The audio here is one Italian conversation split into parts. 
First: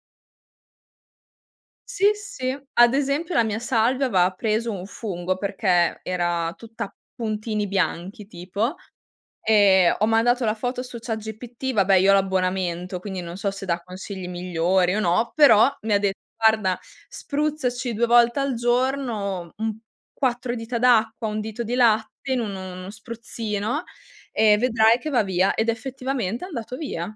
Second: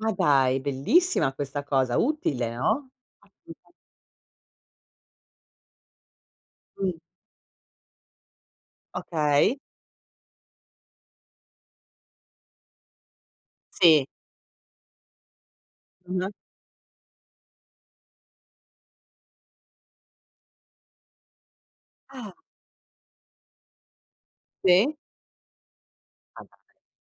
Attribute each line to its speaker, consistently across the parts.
Speaker 1: Ma dai, bellissima questa cosa,
Speaker 2: Sì, sì.
Speaker 1: utile, no?
Speaker 2: Ad esempio la mia
Speaker 1: [unintelligible]
Speaker 2: salvia aveva preso un fungo, perché era tutta a
Speaker 1: Mh.
Speaker 2: puntini bianchi tipo.
Speaker 1: Okay.
Speaker 2: Ehm, ho mandato la foto su chatGPT, vabbè io ho l'abbonamento quindi non so se dà
Speaker 1: Sì.
Speaker 2: consigli migliori o no, però mi ha de
Speaker 1: Mh.
Speaker 2: "Guarda: spruzzaci 2 volte al giorno un quattro dita d'acqua, 1 dito di
Speaker 1: Ah.
Speaker 2: latte in un uno spruzzino e
Speaker 1: Sì.
Speaker 2: vedrai che va via"; ed
Speaker 1: Ma
Speaker 2: effettivamente è
Speaker 1: dai.
Speaker 2: andato via.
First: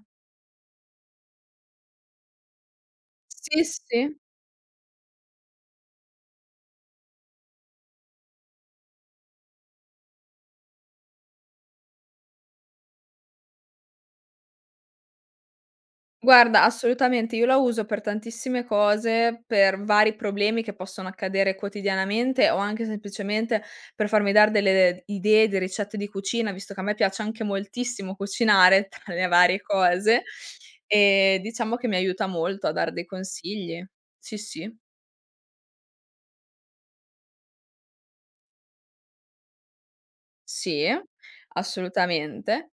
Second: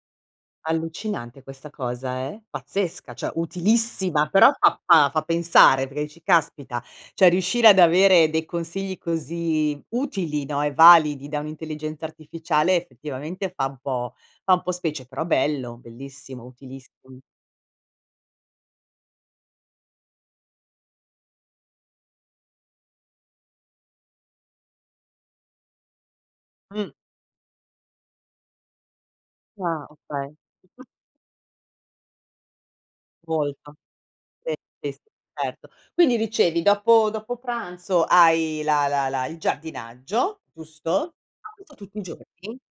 Speaker 1: Allucinante questa cosa eh, pazzesca, cioè
Speaker 2: Sì, sì.
Speaker 1: utilissima, però fa fa fa pensare perché dici: "Caspita, cioè riuscire ad avere dei consigli così utili, no e validi da un'intelligenza artificiale effettivamente fa un po' fa un po' specie", però bello, bellissimo,
Speaker 2: Guarda,
Speaker 1: utilissimo.
Speaker 2: assolutamente, io la uso per tantissime cose, per vari problemi che possono accadere quotidianamente o anche semplicemente per farmi dare delle, ehm, idee di ricette di cucina, visto che a
Speaker 1: Mh.
Speaker 2: me piace anche moltissimo cucinare, tra le varie
Speaker 1: Ah
Speaker 2: cose;
Speaker 1: okay.
Speaker 2: ehm, diciamo che mi aiuta molto a dar dei
Speaker 1: Molto.
Speaker 2: consigli. Sì,
Speaker 1: Beh
Speaker 2: sì.
Speaker 1: is certo. Quindi dicevi dopo dopo pranzo hai la la la il giardinaggio,
Speaker 2: Sì,
Speaker 1: giusto? [unintelligible] Questo tutti i giorni?
Speaker 2: assolutamente.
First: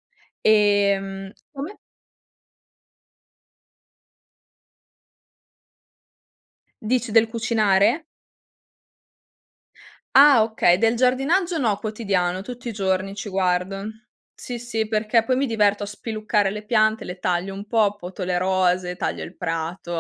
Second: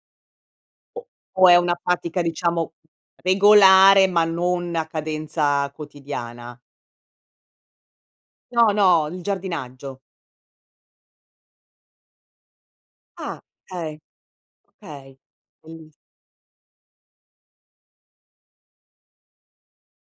Speaker 1: O
Speaker 2: Ehm
Speaker 1: o è una
Speaker 2: come?
Speaker 1: pratica diciamo, regolare ma non a cadenza quotidiana?
Speaker 2: Dici del cucinare?
Speaker 1: No, no, il giardinaggio.
Speaker 2: Ah okay, del giardinaggio, no, quotidiano, tutti i giorni ci
Speaker 1: Ah
Speaker 2: guardo.
Speaker 1: okay.
Speaker 2: Sì sì,
Speaker 1: Okay.
Speaker 2: perché poi mi diverto a
Speaker 1: [unintelligible]
Speaker 2: spiluccare le piante, le taglio un po', poto le rose, taglio il prato.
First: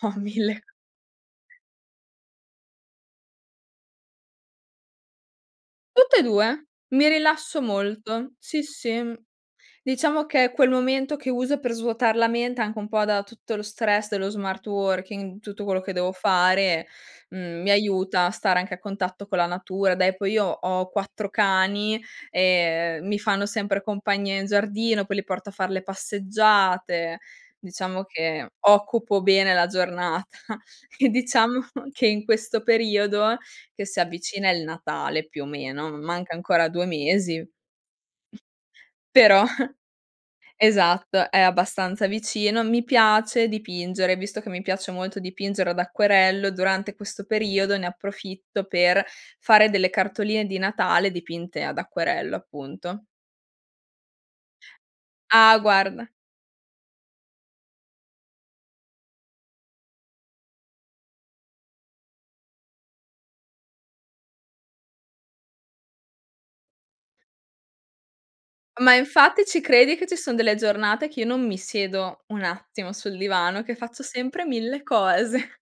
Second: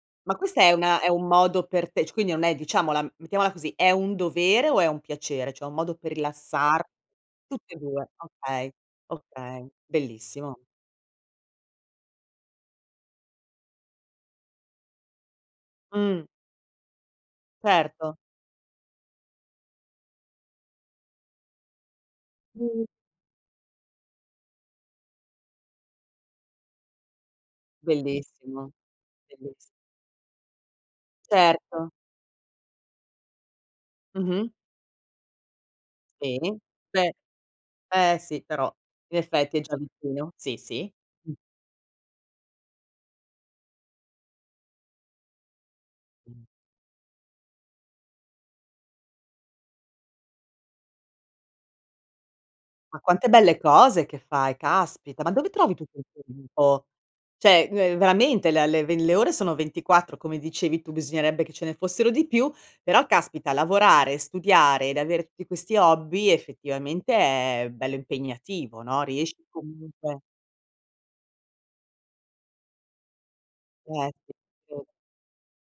Speaker 2: Ho
Speaker 1: Ma questa
Speaker 2: mille
Speaker 1: è una è un modo per te c quindi non è diciamola mettiamola così, è un dovere o è un piacere? Cioè un modo per
Speaker 2: Tutte e 2.
Speaker 1: rilassar
Speaker 2: Mi rilasso
Speaker 1: tutte e 2,
Speaker 2: molto, sì,
Speaker 1: okay,
Speaker 2: sì, mh.
Speaker 1: okay.
Speaker 2: Diciamo che
Speaker 1: Bellissimo.
Speaker 2: quel momento che uso per svuotar la mente, anche un po' da tutto lo stress dello smart working, tutto quello che devo
Speaker 1: Mh.
Speaker 2: fare, mhmm, mi
Speaker 1: Certo.
Speaker 2: aiuta a stare anche a contatto con la natura; dai, poi io ho 4 cani, e,
Speaker 1: Mh.
Speaker 2: ehm, mi fanno sempre compagnia in giardino, poi li porto a far le passeggiate; diciamo che
Speaker 1: Bellissimo.
Speaker 2: occupo bene
Speaker 1: Belliss
Speaker 2: la giornata. E diciamo
Speaker 1: Certo.
Speaker 2: che in questo periodo, che si
Speaker 1: Mh-mh.
Speaker 2: avvicina il Natale più o meno, manca
Speaker 1: Bene.
Speaker 2: ancora 2
Speaker 1: Cioè
Speaker 2: mesi;
Speaker 1: eh sì, però in
Speaker 2: però
Speaker 1: effetti, è già vicino. Sì, sì.
Speaker 2: esatto,
Speaker 1: Mh.
Speaker 2: è abbastanza vicino, mi piace dipingere: visto che mi piace molto dipingere ad
Speaker 1: Mh.
Speaker 2: acquerello, durante questo periodo ne approfitto, per fare delle cartoline di Natale dipinte ad acquerello
Speaker 1: Ma
Speaker 2: appunto.
Speaker 1: quante belle cose che fai, caspita, ma dove
Speaker 2: Ah
Speaker 1: trovi tutto il
Speaker 2: guarda
Speaker 1: tuo tempo? Cioè ve veramente la le ve le ore sono 24, come dicevi tu bisognerebbe che ce ne fossero di più; però caspita lavorare, studiare ed avere tutti questi hobby, effettivamente è bello impegnativo,
Speaker 2: Ma
Speaker 1: no. Riesci
Speaker 2: infatti ci credi che ci
Speaker 1: comunque
Speaker 2: son delle giornate che io non mi siedo un attimo sul divano, che faccio
Speaker 1: Eh sì.
Speaker 2: sempre 1000
Speaker 1: [unintelligible]
Speaker 2: cose.